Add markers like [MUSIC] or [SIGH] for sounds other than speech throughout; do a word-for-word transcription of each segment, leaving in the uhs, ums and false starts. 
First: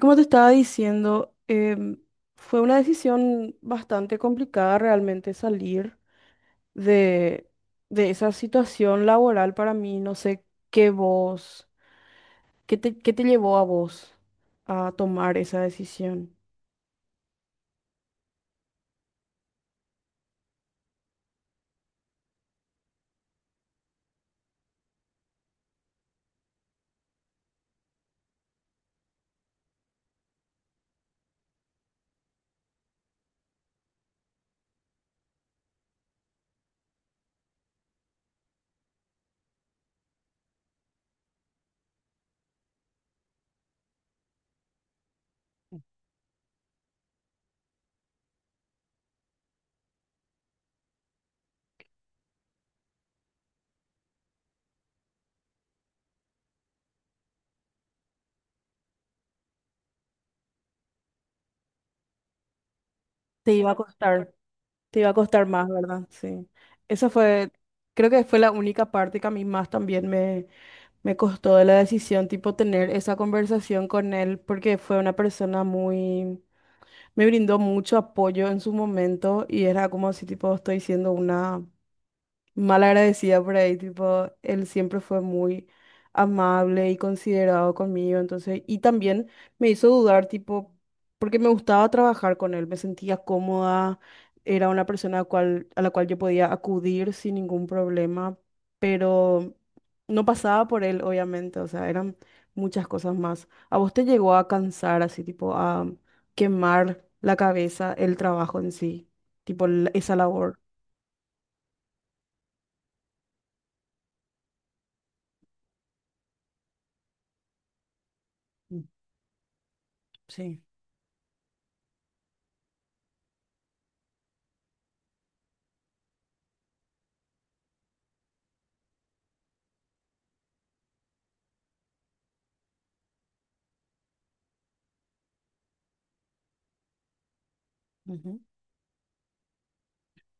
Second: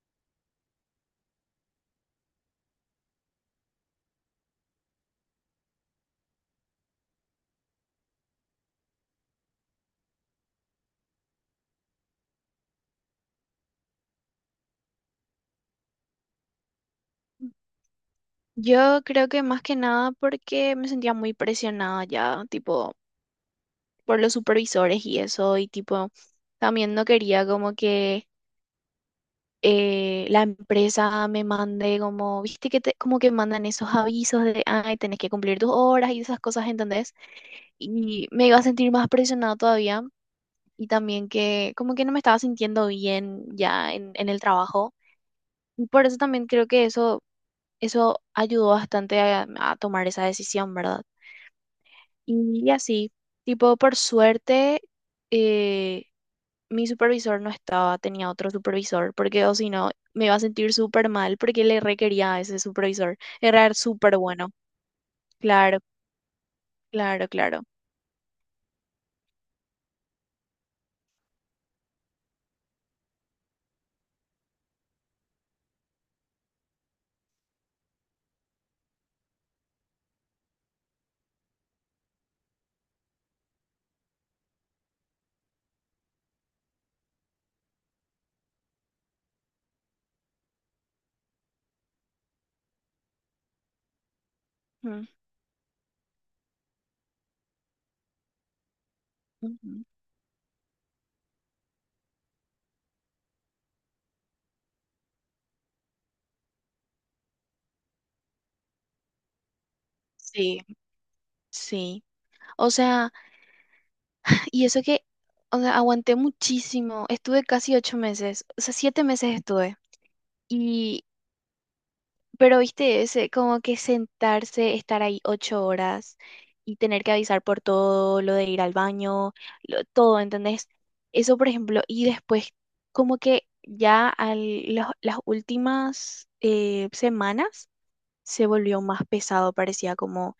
Como te estaba diciendo, em, fue una decisión bastante complicada realmente salir de, de esa situación laboral para mí. No sé qué vos, qué te, qué te llevó a vos a tomar esa decisión. Yo creo que más que nada porque me sentía muy presionada ya, tipo, por los supervisores y eso, y tipo, también no quería como que eh, la empresa me mande como, viste que te, como que mandan esos avisos de, ay, tenés que cumplir tus horas y esas cosas, ¿entendés? Y me iba a sentir más presionada todavía, y también que como que no me estaba sintiendo bien ya en, en el trabajo, y por eso también creo que eso, eso ayudó bastante a a tomar esa decisión, ¿verdad? Y así, tipo, por suerte, eh, mi supervisor no estaba, tenía otro supervisor, porque o si no, me iba a sentir súper mal porque le requería a ese supervisor. Te iba Era a súper costar, bueno. te iba a costar más, Claro, ¿verdad? Sí. Esa claro, fue, claro. creo que fue la única parte que a mí más también me, me costó de la decisión, tipo tener esa conversación con él, porque fue una persona muy me brindó mucho apoyo en su momento y era como si tipo estoy siendo una mal agradecida por ahí, tipo, él siempre fue muy amable y considerado conmigo, entonces, y también me hizo dudar, tipo, porque me gustaba trabajar con él, me sentía cómoda, era una Mm, persona a, cual, a la cual yo podía acudir sin ningún problema, pero ujú. no pasaba por él, obviamente, o sea, eran muchas cosas más. ¿A vos te llegó a cansar, así, tipo, a quemar la cabeza, el trabajo en sí, tipo, la- esa labor? Sí, sí. O sea, [SIGHS] y eso que, o sea, aguanté muchísimo. Estuve casi ocho meses, o sea, Mm, siete meses estuve. sí. y Pero viste ese, como que sentarse, estar ahí ocho horas y tener que avisar por todo, lo de ir al baño, lo- todo, ¿entendés? Eso, por ejemplo, y después, como que ya al, los- las últimas eh, semanas Ujú. se volvió más pesado, parecía como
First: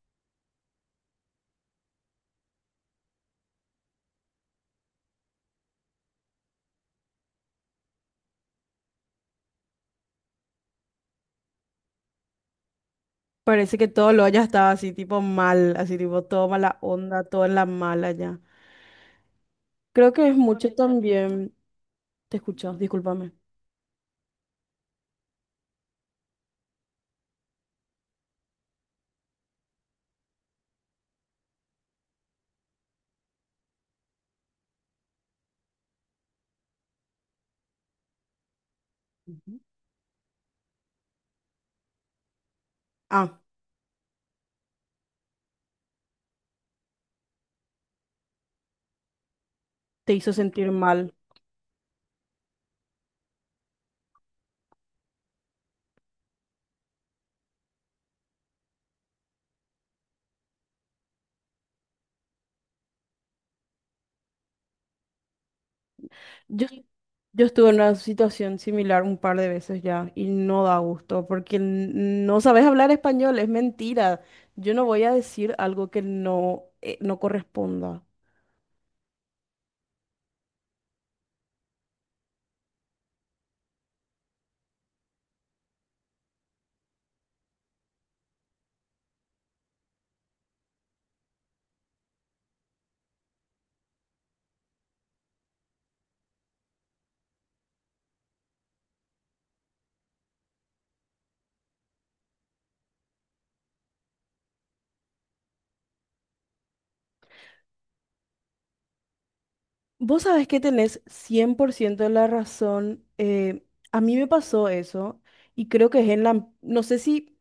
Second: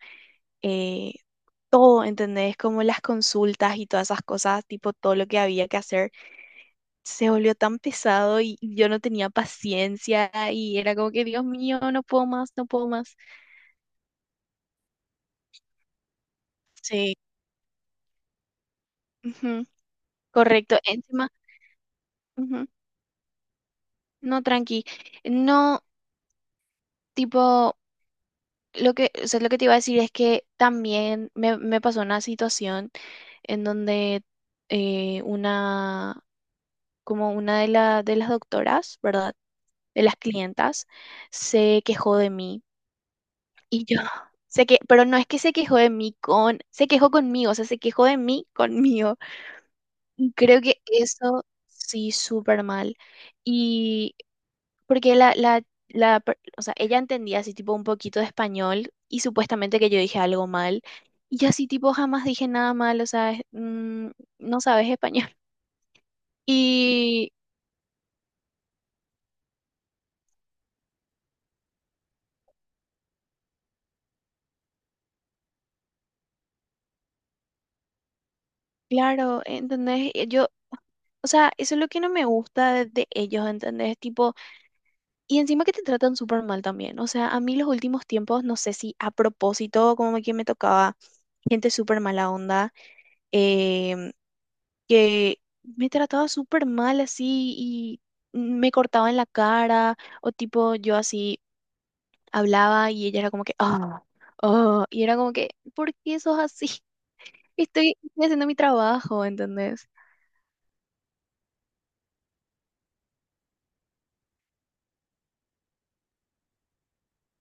eh, todo, ¿entendés? Como las consultas y todas esas cosas, tipo todo lo que había que hacer, se volvió tan pesado y yo no tenía paciencia y era como que, Dios mío, no puedo más, no puedo más. Parece que todo lo haya estado así, tipo mal, así, tipo todo mala Sí, onda, todo en la mala ya. ujú, Creo que es mucho correcto. Encima, también. Te ujú, escucho, discúlpame. no, tranqui. No, tipo, lo que, o sea, lo que te iba a decir es que también me, me pasó una situación en donde eh, una, como una de, la, de las doctoras, ¿verdad? Ujú. De las clientas, se quejó de mí. Ah, Y yo, [LAUGHS] sé que, pero no es que se quejó de mí con, se quejó conmigo, o sea, se quejó de mí conmigo. te hizo Y creo sentir que mal. eso sí, súper mal. Porque la, la, la, per- o sea, ella entendía así tipo un poquito de español y supuestamente que yo dije algo mal. Y yo así tipo jamás dije nada mal, o sea, es- mm, no sabes español. [LAUGHS] Yo, Y yo estuve en una situación similar un par de veces ya y no da gusto porque n- no sabes hablar español, es mentira. Yo no voy a decir algo que no, eh, no corresponda. claro, ¿entendés? Eh, Yo, o sea, eso es lo que no me gusta de, de ellos, ¿entendés? Tipo, y encima que te tratan súper mal también. O sea, a mí los últimos tiempos, no sé si a propósito, como que me tocaba gente súper mala onda. em, que me trataba súper mal así y me cortaba en la cara o tipo yo así hablaba y ella era como que, ah, oh, y era como que, ¿por qué sos así? [LAUGHS] Estoy, estoy haciendo mi trabajo, ¿entendés? Vos sabés que tenés cien por ciento de la razón. eh, a mí me pasó eso y creo que es en la, no sé si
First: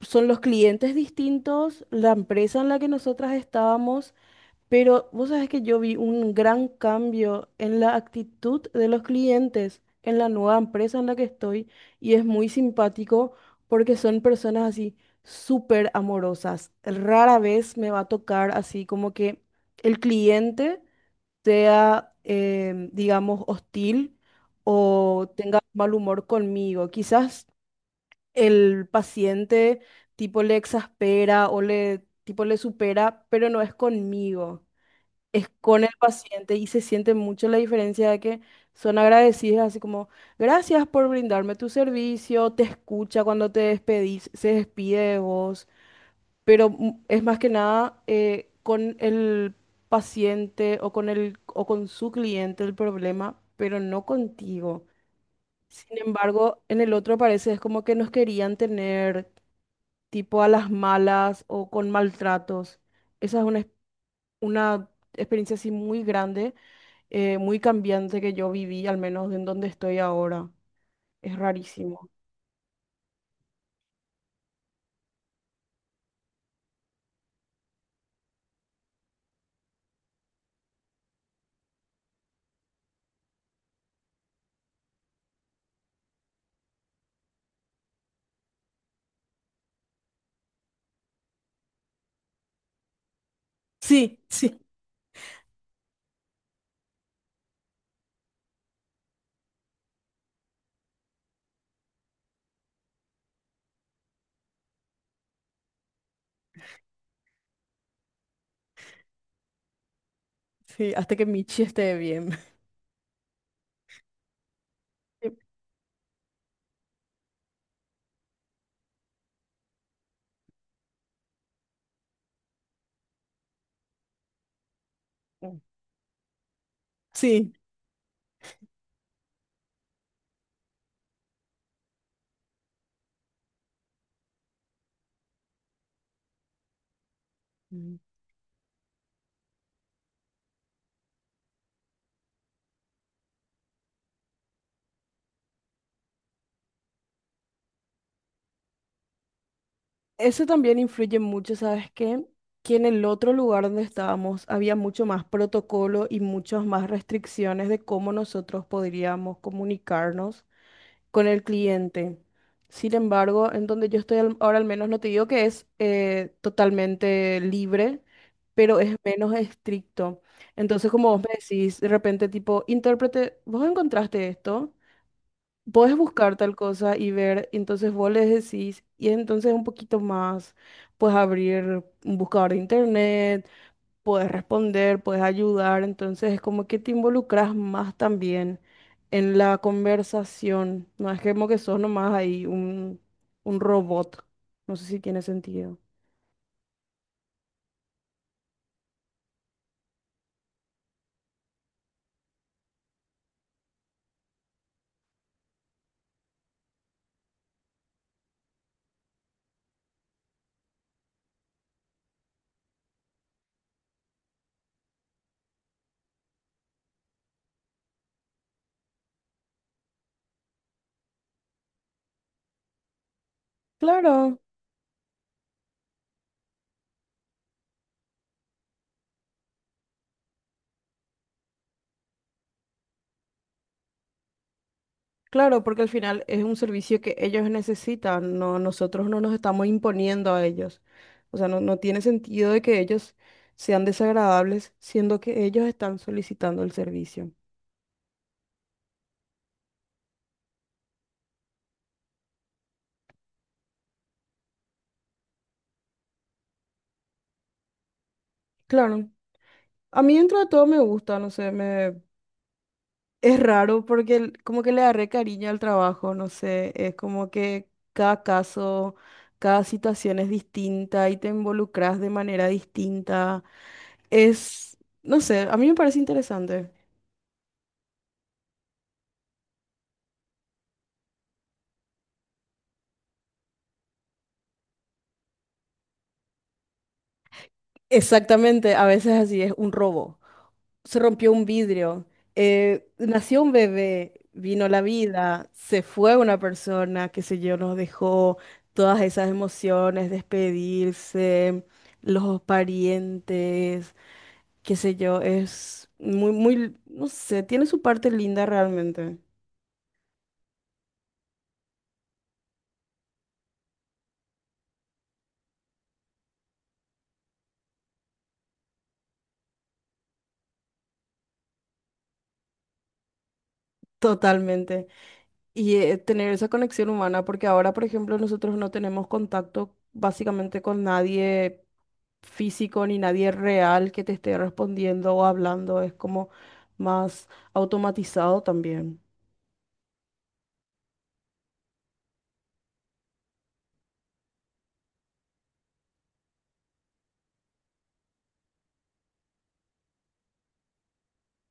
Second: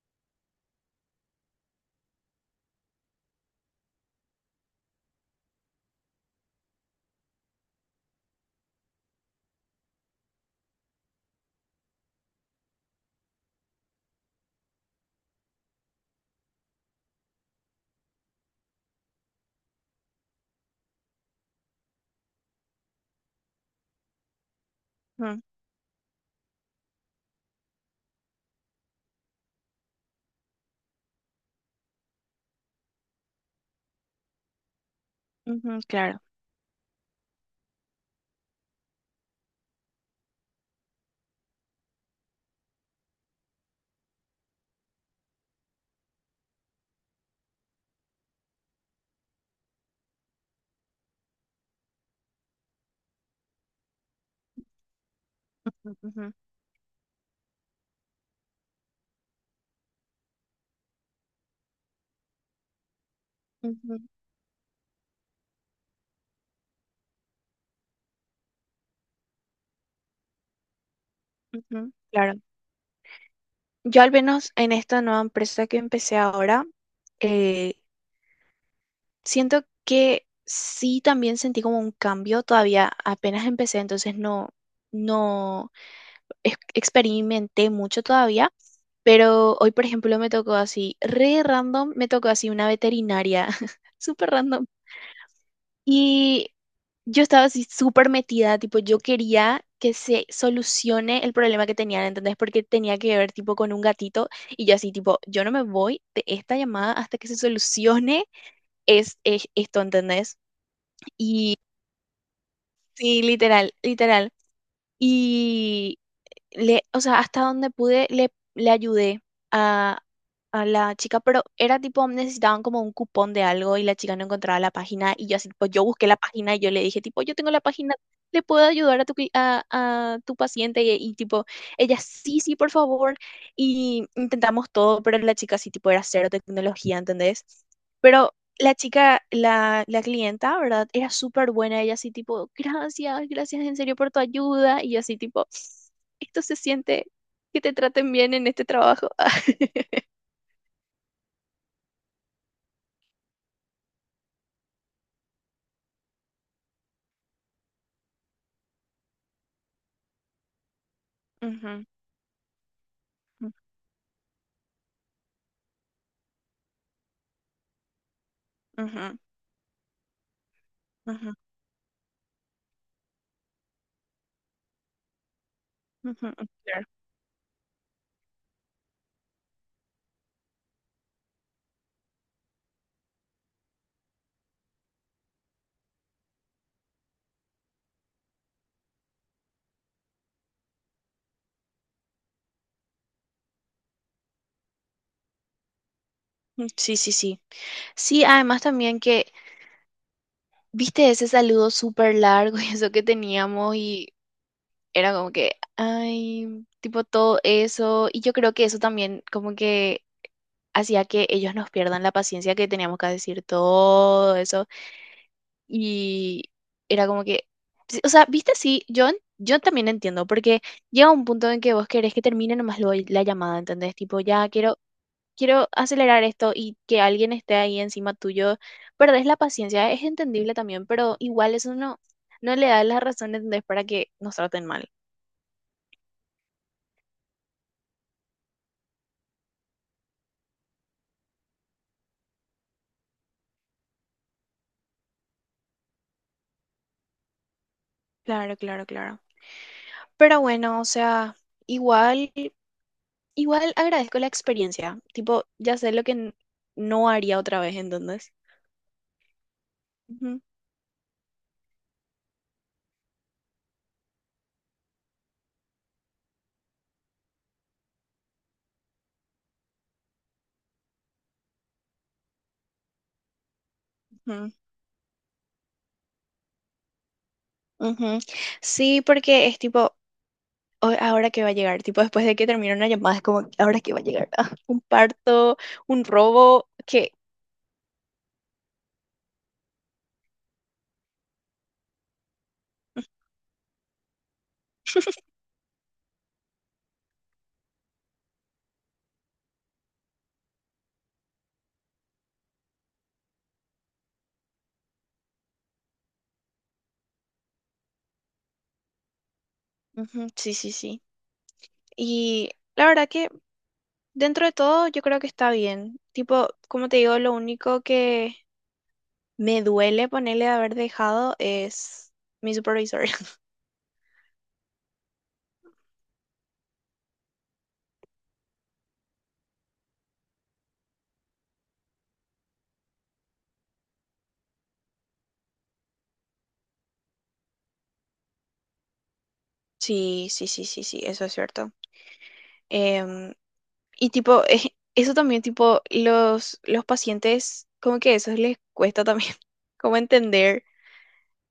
son los clientes distintos, la empresa en la que nosotras estábamos. Pero vos sabés que yo vi un gran cambio en la actitud de los clientes en la nueva empresa en la que estoy y es muy simpático porque son personas así súper amorosas. Rara vez me va a tocar así como que el cliente sea, em, digamos, hostil o Ujú, tenga mal humor conmigo. Quizás el paciente tipo le exaspera o le tipo le supera, pero no es conmigo es ujú, con el claro. paciente y se siente mucho la diferencia de que son agradecidas, así como, gracias por brindarme tu servicio, te escucha cuando te despedís, se despide de vos, pero mm, es más que nada eh, con el paciente o con el, o con su cliente el problema, pero no contigo. Sin Ujú, embargo, en el otro parece es como que nos querían tener tipo a las malas o con maltratos. Esa es una, ex- ujú, una experiencia así muy grande eh, muy cambiante que yo viví, al menos en donde estoy ahora. Es ujú, rarísimo. claro. Yo al menos en esta nueva empresa que empecé ahora, eh, siento que sí también sentí como un cambio, todavía apenas empecé, entonces no, no, ex- experimenté mucho todavía, pero hoy, por ejemplo, me tocó así, re random, me tocó así una veterinaria, [LAUGHS] Sí, súper sí, random. Y yo estaba así súper metida, tipo, yo quería que se solucione el problema que tenían, ¿entendés? Porque tenía que ver, tipo, con un gatito y yo así, tipo, yo no me voy de esta llamada hasta que se solucione es, es esto, ¿entendés? sí, hasta que Y Michi esté bien. [LAUGHS] sí, literal, literal. Eh, Y le, o sea, hasta donde pude, le, le ayudé a, a la chica, pero era tipo, necesitaban como un cupón de algo y la chica no encontraba la página y yo así, mm, tipo, yo busqué la página y yo le dije, tipo, yo tengo sí. la página, ¿le puedo ayudar a tu, cli- a, a tu paciente? Y, y, tipo, ella, sí, sí, por favor. Y intentamos todo, pero la chica sí, tipo, era cero tecnología, ¿entendés? Mm. Pero... La chica, la, la clienta, ¿verdad? Era súper buena, ella así tipo, gracias, gracias en serio por tu ayuda, y yo así tipo, esto se siente que te traten bien en este trabajo. [LAUGHS] Eso también influye mucho, ¿sabes qué? Que en el otro lugar donde estábamos había mucho más protocolo y muchas más restricciones de cómo nosotros podríamos comunicarnos con el Ujú, cliente. Sin embargo, en donde yo estoy al- ahora al menos, no te digo que es eh, totalmente libre, pero es ujú, menos estricto. Entonces, como vos me ujú, decís, de repente tipo, intérprete, vos encontraste esto, podés ujú, buscar ujú, tal claro. cosa y ver, entonces vos les decís, y entonces un poquito más, puedes abrir un buscador de internet, puedes responder, puedes ayudar, entonces es como que te involucras más también en la conversación, no es como que sos nomás ahí un, un robot, no sé si tiene sentido. Mm, sí, sí, sí. Sí, además también que, viste ese saludo súper largo y eso que teníamos y era como que, ay, tipo todo eso. Y yo creo que eso también como que hacía que ellos nos pierdan la paciencia que teníamos que decir todo eso. Y era como que, sí, o sea, viste, sí, yo, en- yo también entiendo, porque llega un punto en que vos querés que termine nomás lo- la llamada, ¿entendés? Tipo, Claro, ya quiero, quiero acelerar esto y que alguien esté ahí encima tuyo. Perdés la paciencia, es entendible también, pero igual eso no, no le da la razón, ¿entendés? Para que nos traten mal. claro, porque al final es un servicio que ellos necesitan, no, nosotros no nos estamos imponiendo a ellos, o sea, no, no tiene sentido de que ellos sean desagradables, siendo que ellos están solicitando el servicio. Claro, claro, claro. Pero bueno, o sea, igual, igual agradezco la experiencia. Tipo, ya sé lo que n- no haría otra vez, ¿entendés? Claro. A mí dentro Ujú, de todo me gusta, no sé, me, es raro porque el- como que le agarré cariño al trabajo, no sé, es como que cada caso, cada situación es distinta y te involucras de manera distinta. ujú. Es, no sé, a mí me parece interesante. Ujú. Sí, porque es tipo, "Ay, ahora que va a llegar, tipo después de que termina una llamada, es como, ahora que va a llegar, ah, [LAUGHS] un parto, un robo, que Exactamente, a veces así es un robo. Se rompió un vidrio, eh, nació un bebé, vino la [LAUGHS] vida, se fue una persona, qué sé yo, nos dejó todas esas emociones, despedirse, los parientes. Qué sé yo, es muy, muy, no sé, tiene su parte linda realmente, ujú, sí, sí, sí. Y la verdad que dentro de todo yo creo que está bien. Tipo, como te digo, lo único que me duele ponerle de haber dejado es mi supervisor. [LAUGHS] totalmente. Y eh, tener esa conexión humana, porque ahora, por ejemplo, nosotros no tenemos contacto básicamente con nadie físico ni nadie real que te esté respondiendo o hablando, es como más automatizado también. Sí, sí, sí, sí, sí, eso es cierto. Em, Y tipo, eh, eso también, tipo, los, los pacientes, como que eso les cuesta también, [LAUGHS] como entender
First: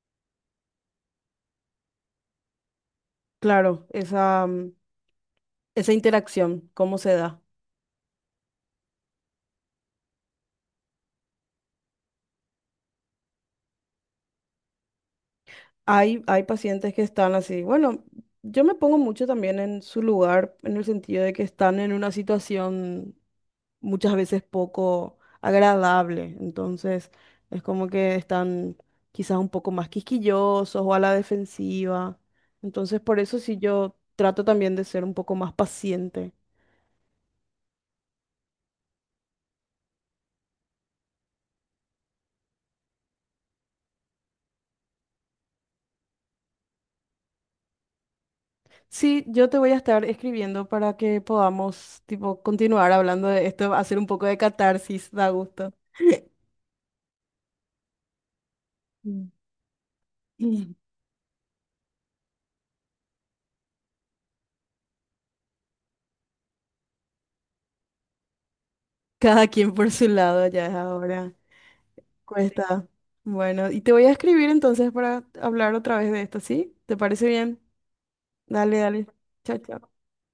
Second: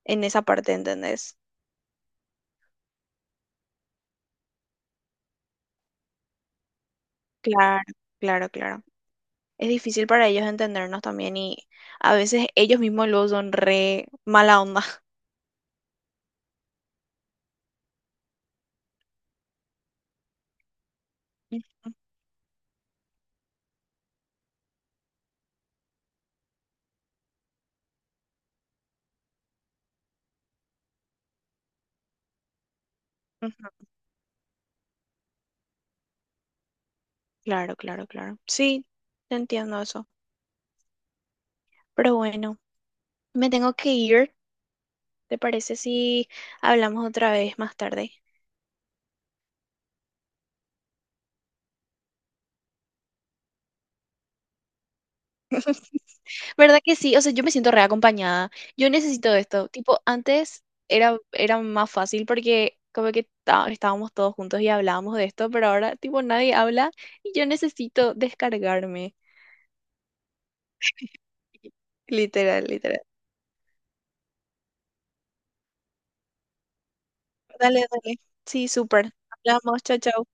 en esa parte, ¿entendés? Claro, esa, mm, esa interacción, ¿cómo se da? Claro, claro, claro. Es difícil para ellos entendernos también y a veces ellos mismos luego son re mala onda. Hay, hay pacientes que están así. Bueno, yo me pongo mucho también en su lugar, en el sentido de que [LAUGHS] están en una situación muchas veces poco agradable. Entonces, es como que están quizás un poco más quisquillosos o a la defensiva. Entonces, por eso Ujú, sí yo trato también de ser un poco más paciente. claro, claro, claro. Sí, te entiendo eso. Pero bueno, me tengo que ir. ¿Te parece si hablamos otra vez más tarde? Sí, yo te voy a estar escribiendo para que podamos, tipo, continuar hablando de esto, hacer un poco de catarsis, da gusto. ¿Verdad que sí? O sea, yo me siento reacompañada. Yo Mm. necesito esto. Tipo, antes [LAUGHS] era, era más fácil porque como que ta- estábamos todos juntos y hablábamos de esto, pero ahora tipo nadie habla y yo necesito descargarme. Cada quien por su lado ya es ahora. Literal, Cuesta. literal. Bueno, y te voy a escribir entonces para hablar otra vez de esto, ¿sí? ¿Te parece bien? Dale, dale. Sí, Dale, dale. súper. Chao, Hablamos, chao, chao. chao.